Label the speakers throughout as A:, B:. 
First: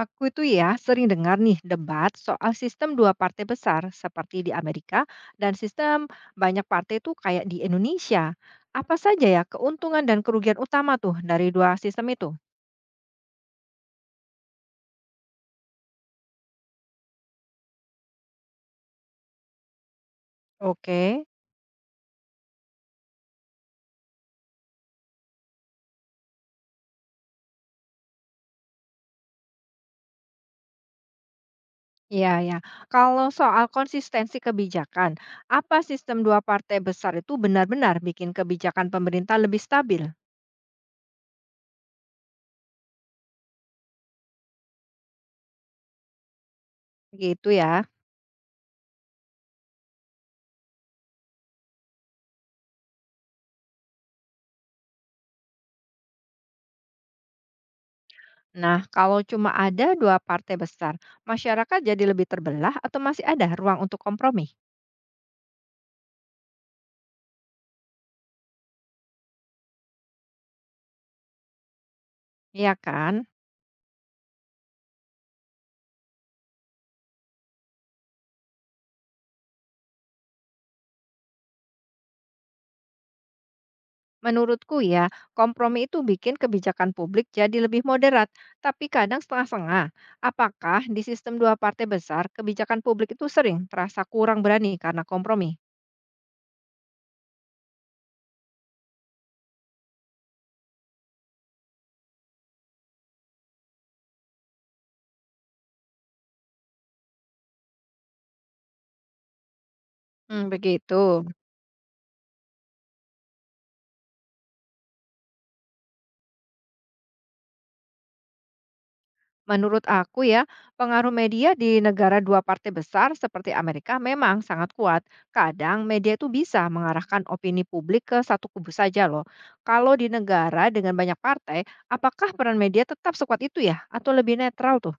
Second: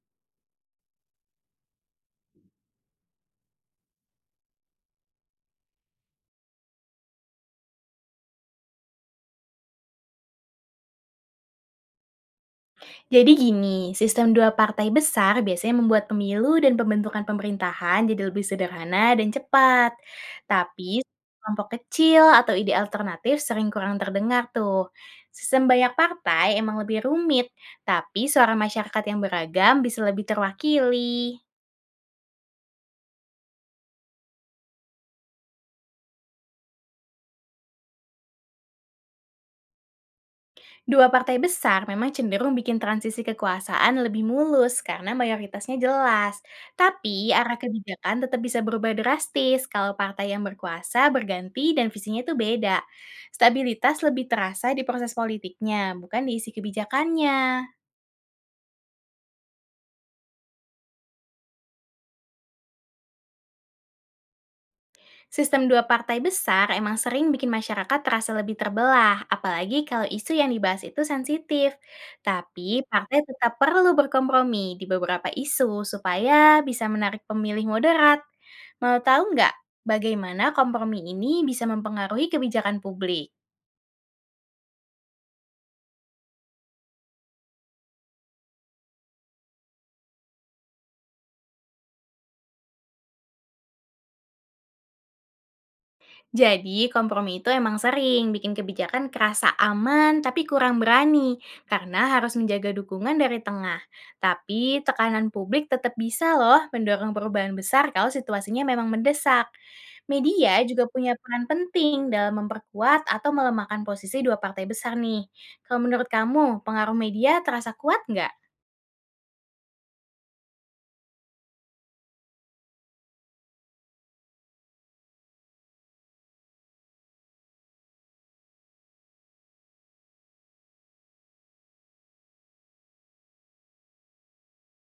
A: Aku itu ya sering dengar nih debat soal sistem dua partai besar seperti di Amerika dan sistem banyak partai itu kayak di Indonesia. Apa saja ya keuntungan dan kerugian utama tuh dari dua sistem itu?
B: Jadi gini, sistem dua partai besar biasanya membuat pemilu dan pembentukan pemerintahan jadi lebih sederhana dan cepat. Tapi
A: Oke,
B: kelompok kecil atau ide alternatif sering kurang terdengar tuh. Sistem banyak partai emang lebih rumit, tapi suara masyarakat yang beragam bisa lebih terwakili.
A: iya ya. Kalau soal konsistensi kebijakan, apa sistem dua partai besar itu benar-benar bikin kebijakan pemerintah lebih stabil?
B: Dua partai besar memang cenderung bikin transisi kekuasaan lebih mulus karena mayoritasnya jelas. Tapi
A: Gitu
B: arah
A: ya.
B: kebijakan tetap bisa berubah drastis kalau partai yang berkuasa berganti dan visinya itu beda. Stabilitas lebih terasa di proses politiknya, bukan di isi kebijakannya.
A: Nah, kalau cuma ada dua partai besar, masyarakat jadi lebih terbelah atau masih ada ruang untuk kompromi?
B: Sistem dua partai besar emang sering bikin masyarakat terasa lebih terbelah, apalagi kalau isu yang dibahas itu sensitif.
A: Iya
B: Tapi partai
A: kan?
B: tetap perlu berkompromi di beberapa isu supaya bisa menarik pemilih moderat. Mau tahu nggak bagaimana kompromi ini bisa mempengaruhi kebijakan publik?
A: Menurutku ya, kompromi itu bikin kebijakan publik jadi lebih moderat, tapi kadang setengah-setengah. Apakah di sistem dua partai besar, kebijakan publik itu sering terasa kurang berani karena kompromi?
B: Jadi, kompromi itu emang sering bikin kebijakan kerasa aman tapi kurang berani karena harus menjaga dukungan dari tengah. Tapi, tekanan publik tetap bisa loh mendorong perubahan besar kalau situasinya memang mendesak.
A: Hmm,
B: Media juga
A: begitu.
B: punya peran penting dalam memperkuat atau melemahkan posisi dua partai besar nih. Kalau menurut kamu, pengaruh media terasa kuat nggak?
A: Menurut aku ya, pengaruh media di negara dua partai besar seperti Amerika memang sangat kuat. Kadang media itu bisa mengarahkan opini publik ke satu kubu saja loh. Kalau di negara dengan banyak partai, apakah peran media tetap sekuat itu ya? Atau lebih netral tuh?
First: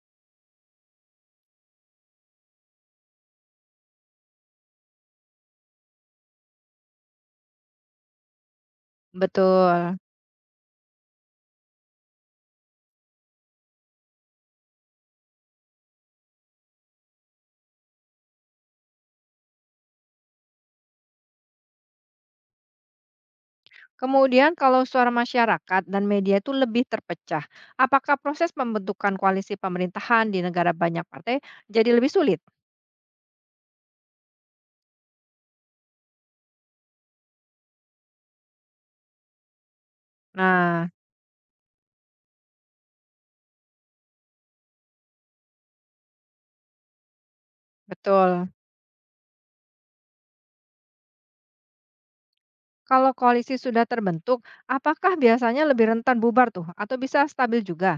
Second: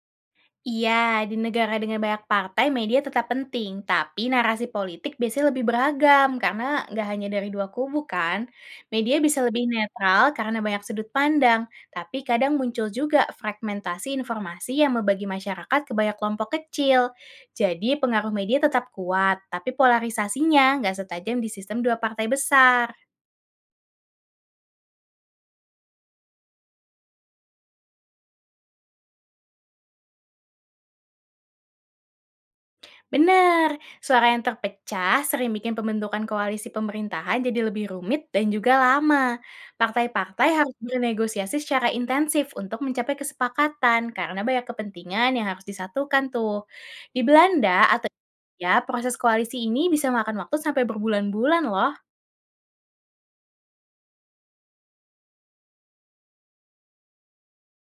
B: Iya, di negara dengan banyak partai, media tetap penting. Tapi narasi politik biasanya lebih beragam, karena nggak hanya dari dua kubu kan. Media bisa lebih
A: Betul.
B: netral karena banyak sudut pandang. Tapi kadang muncul juga fragmentasi informasi yang membagi masyarakat ke banyak kelompok kecil. Jadi pengaruh media tetap kuat, tapi polarisasinya nggak setajam di sistem dua partai besar.
A: Kemudian kalau suara masyarakat dan media itu lebih terpecah, apakah proses pembentukan koalisi pemerintahan di negara banyak partai jadi lebih sulit?
B: Benar, suara yang terpecah sering bikin pembentukan koalisi pemerintahan jadi lebih rumit dan juga lama. Partai-partai harus
A: Nah,
B: bernegosiasi secara intensif untuk mencapai kesepakatan karena banyak kepentingan yang harus disatukan tuh. Di Belanda atau
A: betul.
B: ya proses koalisi ini bisa makan waktu sampai berbulan-bulan loh.
A: Kalau koalisi sudah terbentuk, apakah biasanya lebih rentan bubar tuh atau bisa stabil juga?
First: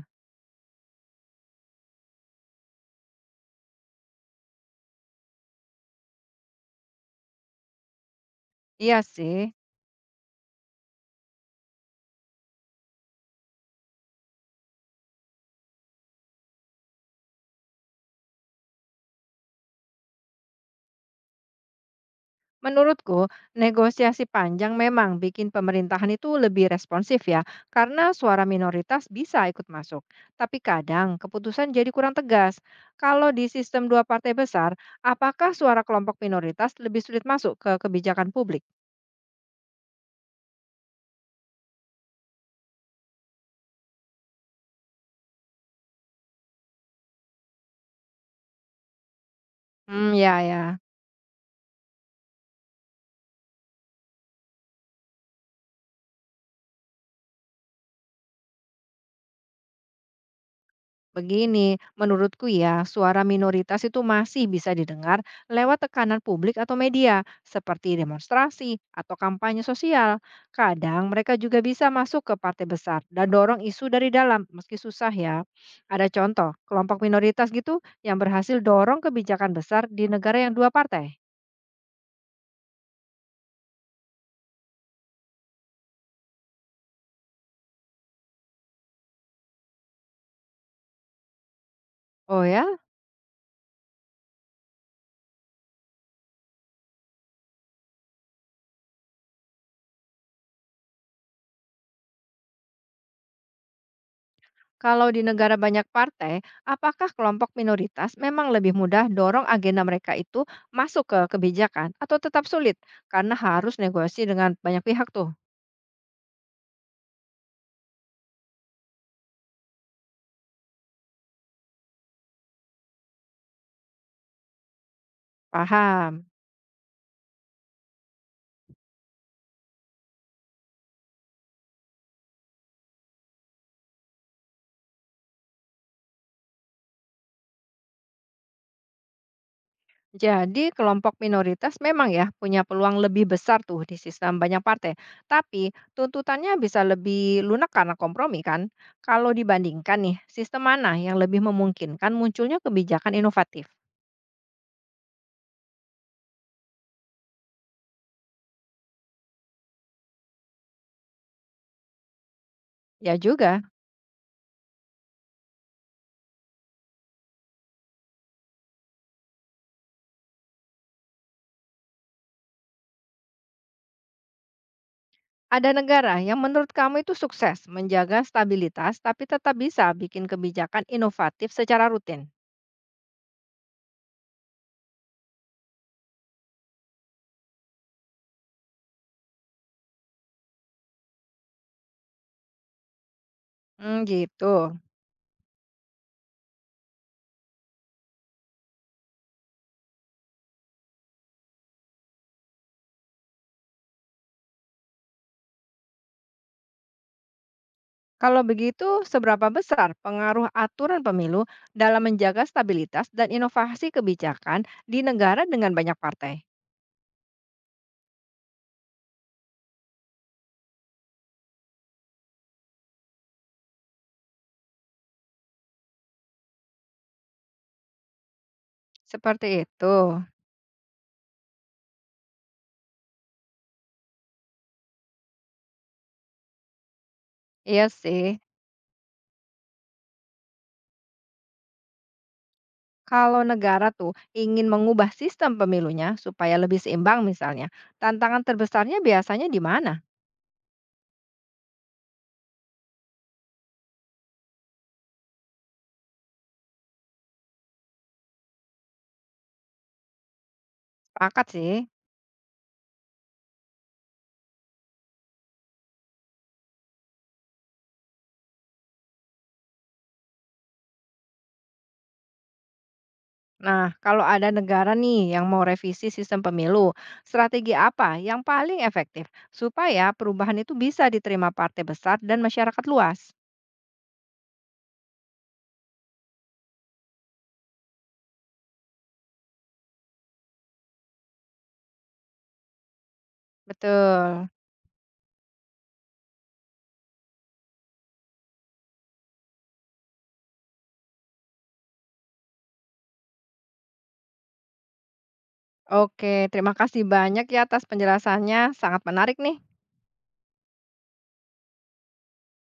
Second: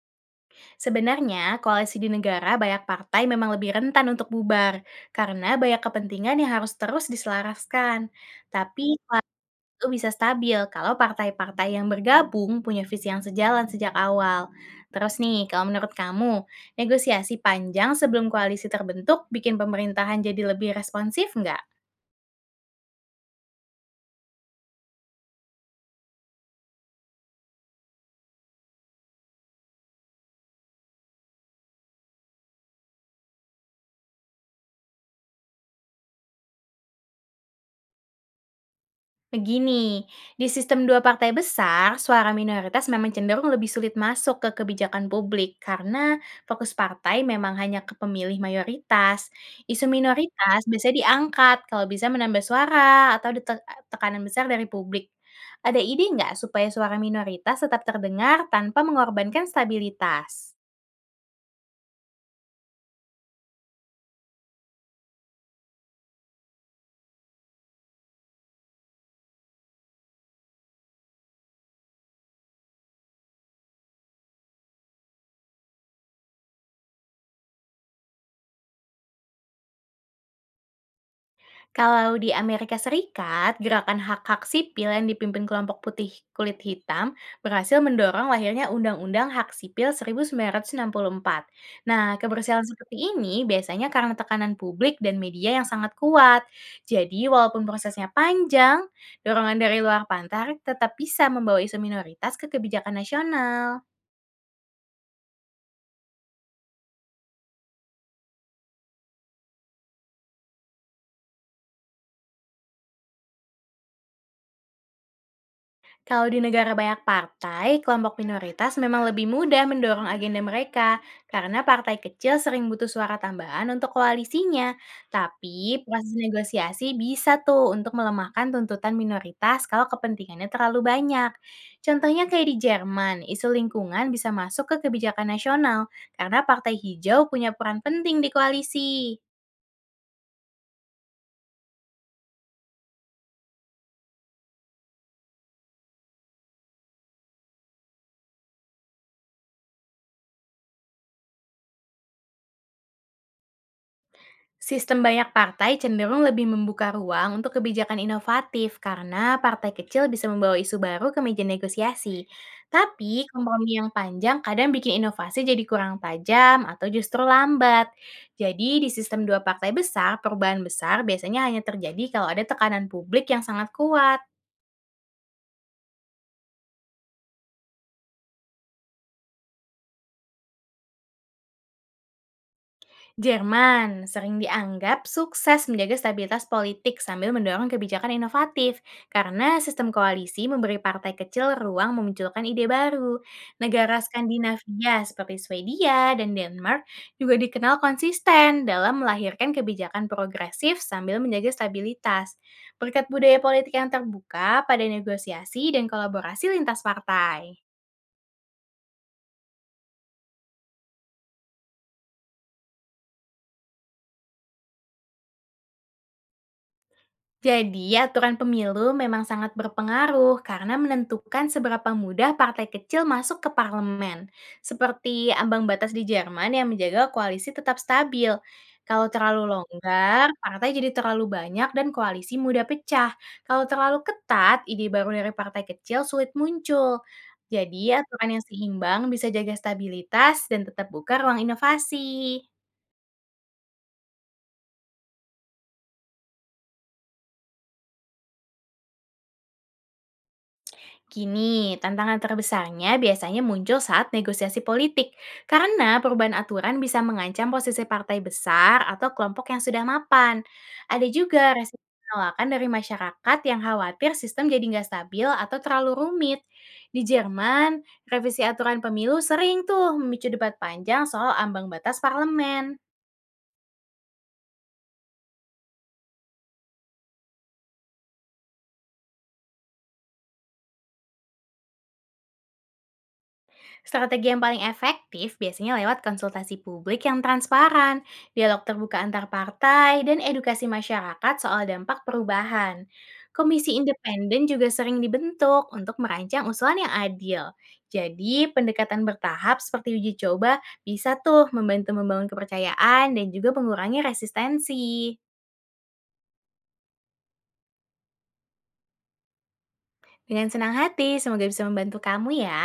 B: Sebenarnya koalisi di negara banyak partai memang lebih rentan untuk bubar karena banyak kepentingan yang harus terus diselaraskan. Tapi
A: Iya sih.
B: itu bisa stabil kalau partai-partai yang bergabung punya visi yang sejalan sejak awal. Terus nih, kalau menurut kamu, negosiasi panjang sebelum koalisi terbentuk bikin pemerintahan jadi lebih responsif nggak?
A: Menurutku, negosiasi panjang memang bikin pemerintahan itu lebih responsif ya, karena suara minoritas bisa ikut masuk. Tapi kadang keputusan jadi kurang tegas. Kalau di sistem dua partai besar, apakah suara kelompok minoritas lebih sulit masuk ke kebijakan publik?
B: Begini, di sistem dua partai besar, suara minoritas memang cenderung lebih sulit masuk ke kebijakan publik karena fokus partai memang hanya ke pemilih mayoritas. Isu
A: Hmm, ya
B: minoritas
A: ya.
B: biasanya diangkat kalau bisa menambah suara atau tekanan besar dari publik. Ada ide nggak supaya suara minoritas tetap terdengar tanpa mengorbankan stabilitas?
A: Begini, menurutku ya, suara minoritas itu masih bisa didengar lewat tekanan publik atau media, seperti demonstrasi atau kampanye sosial. Kadang mereka juga bisa masuk ke partai besar dan dorong isu dari dalam, meski susah ya. Ada contoh, kelompok minoritas gitu yang berhasil dorong kebijakan besar di negara yang dua partai.
B: Kalau di Amerika Serikat, gerakan hak-hak sipil yang dipimpin kelompok putih kulit hitam berhasil mendorong lahirnya Undang-Undang Hak Sipil 1964. Nah,
A: Oh
B: keberhasilan
A: ya?
B: seperti ini biasanya karena tekanan publik dan media yang sangat kuat. Jadi, walaupun prosesnya panjang, dorongan dari luar pantar tetap bisa membawa isu minoritas ke kebijakan nasional.
A: Kalau di negara banyak partai, apakah kelompok minoritas memang lebih mudah dorong agenda mereka itu masuk ke kebijakan atau tetap sulit karena harus negosiasi dengan banyak pihak tuh?
B: Kalau di negara banyak partai, kelompok minoritas memang lebih mudah mendorong agenda mereka karena partai kecil sering butuh suara tambahan untuk koalisinya. Tapi proses
A: Paham.
B: negosiasi bisa tuh untuk melemahkan tuntutan minoritas kalau kepentingannya terlalu banyak. Contohnya kayak di Jerman, isu lingkungan bisa masuk ke kebijakan nasional karena partai hijau punya peran penting di koalisi.
A: Jadi kelompok minoritas memang ya punya peluang lebih besar tuh di sistem banyak partai. Tapi tuntutannya bisa lebih lunak karena kompromi kan? Kalau dibandingkan nih, sistem mana yang lebih memungkinkan munculnya kebijakan inovatif?
B: Sistem banyak partai cenderung lebih membuka ruang untuk kebijakan inovatif karena partai kecil bisa membawa isu baru ke meja negosiasi.
A: Ya
B: Tapi
A: juga.
B: kompromi yang panjang kadang bikin inovasi jadi kurang tajam atau justru lambat. Jadi di sistem dua partai besar, perubahan besar biasanya hanya terjadi kalau ada tekanan publik yang sangat kuat.
A: Ada negara yang menurut kamu itu sukses menjaga stabilitas tapi tetap bisa bikin kebijakan inovatif secara rutin.
B: Jerman sering dianggap sukses menjaga stabilitas politik sambil mendorong kebijakan inovatif karena sistem koalisi memberi partai kecil ruang memunculkan ide baru.
A: Hmm,
B: Negara
A: gitu.
B: Skandinavia seperti Swedia dan Denmark juga dikenal konsisten dalam melahirkan kebijakan progresif sambil menjaga stabilitas. Berkat budaya politik yang terbuka pada negosiasi dan kolaborasi lintas partai.
A: Kalau begitu, seberapa besar pengaruh aturan pemilu dalam menjaga stabilitas dan inovasi kebijakan di negara dengan banyak partai?
B: Jadi, aturan pemilu memang sangat berpengaruh karena menentukan seberapa mudah partai kecil masuk ke parlemen. Seperti ambang batas di Jerman yang menjaga koalisi tetap stabil. Kalau
A: Seperti
B: terlalu
A: itu.
B: longgar, partai jadi terlalu banyak dan koalisi mudah pecah. Kalau terlalu ketat, ide baru dari partai kecil sulit muncul.
A: Iya
B: Jadi, aturan
A: sih.
B: yang seimbang bisa jaga stabilitas dan tetap buka ruang inovasi.
A: Kalau negara tuh ingin mengubah sistem pemilunya supaya lebih seimbang misalnya, tantangan terbesarnya biasanya di mana?
B: Gini, tantangan terbesarnya biasanya muncul saat negosiasi politik, karena perubahan aturan bisa mengancam posisi partai besar atau kelompok yang sudah mapan. Ada
A: Sepakat
B: juga
A: sih.
B: resiko penolakan dari masyarakat yang khawatir sistem jadi nggak stabil atau terlalu rumit. Di Jerman, revisi aturan pemilu sering tuh memicu debat panjang soal ambang batas parlemen.
A: Nah, kalau ada negara nih yang mau revisi sistem pemilu, strategi apa yang paling efektif supaya perubahan itu bisa diterima partai besar dan masyarakat luas?
B: Strategi yang paling efektif biasanya lewat konsultasi publik yang transparan, dialog terbuka antar partai, dan edukasi masyarakat soal dampak perubahan. Komisi independen
A: Betul.
B: juga sering dibentuk untuk merancang usulan yang adil. Jadi, pendekatan bertahap seperti uji coba bisa tuh membantu membangun kepercayaan dan juga mengurangi resistensi.
A: Oke, terima kasih banyak ya atas penjelasannya. Sangat menarik nih.
B: Dengan senang hati, semoga bisa membantu kamu ya.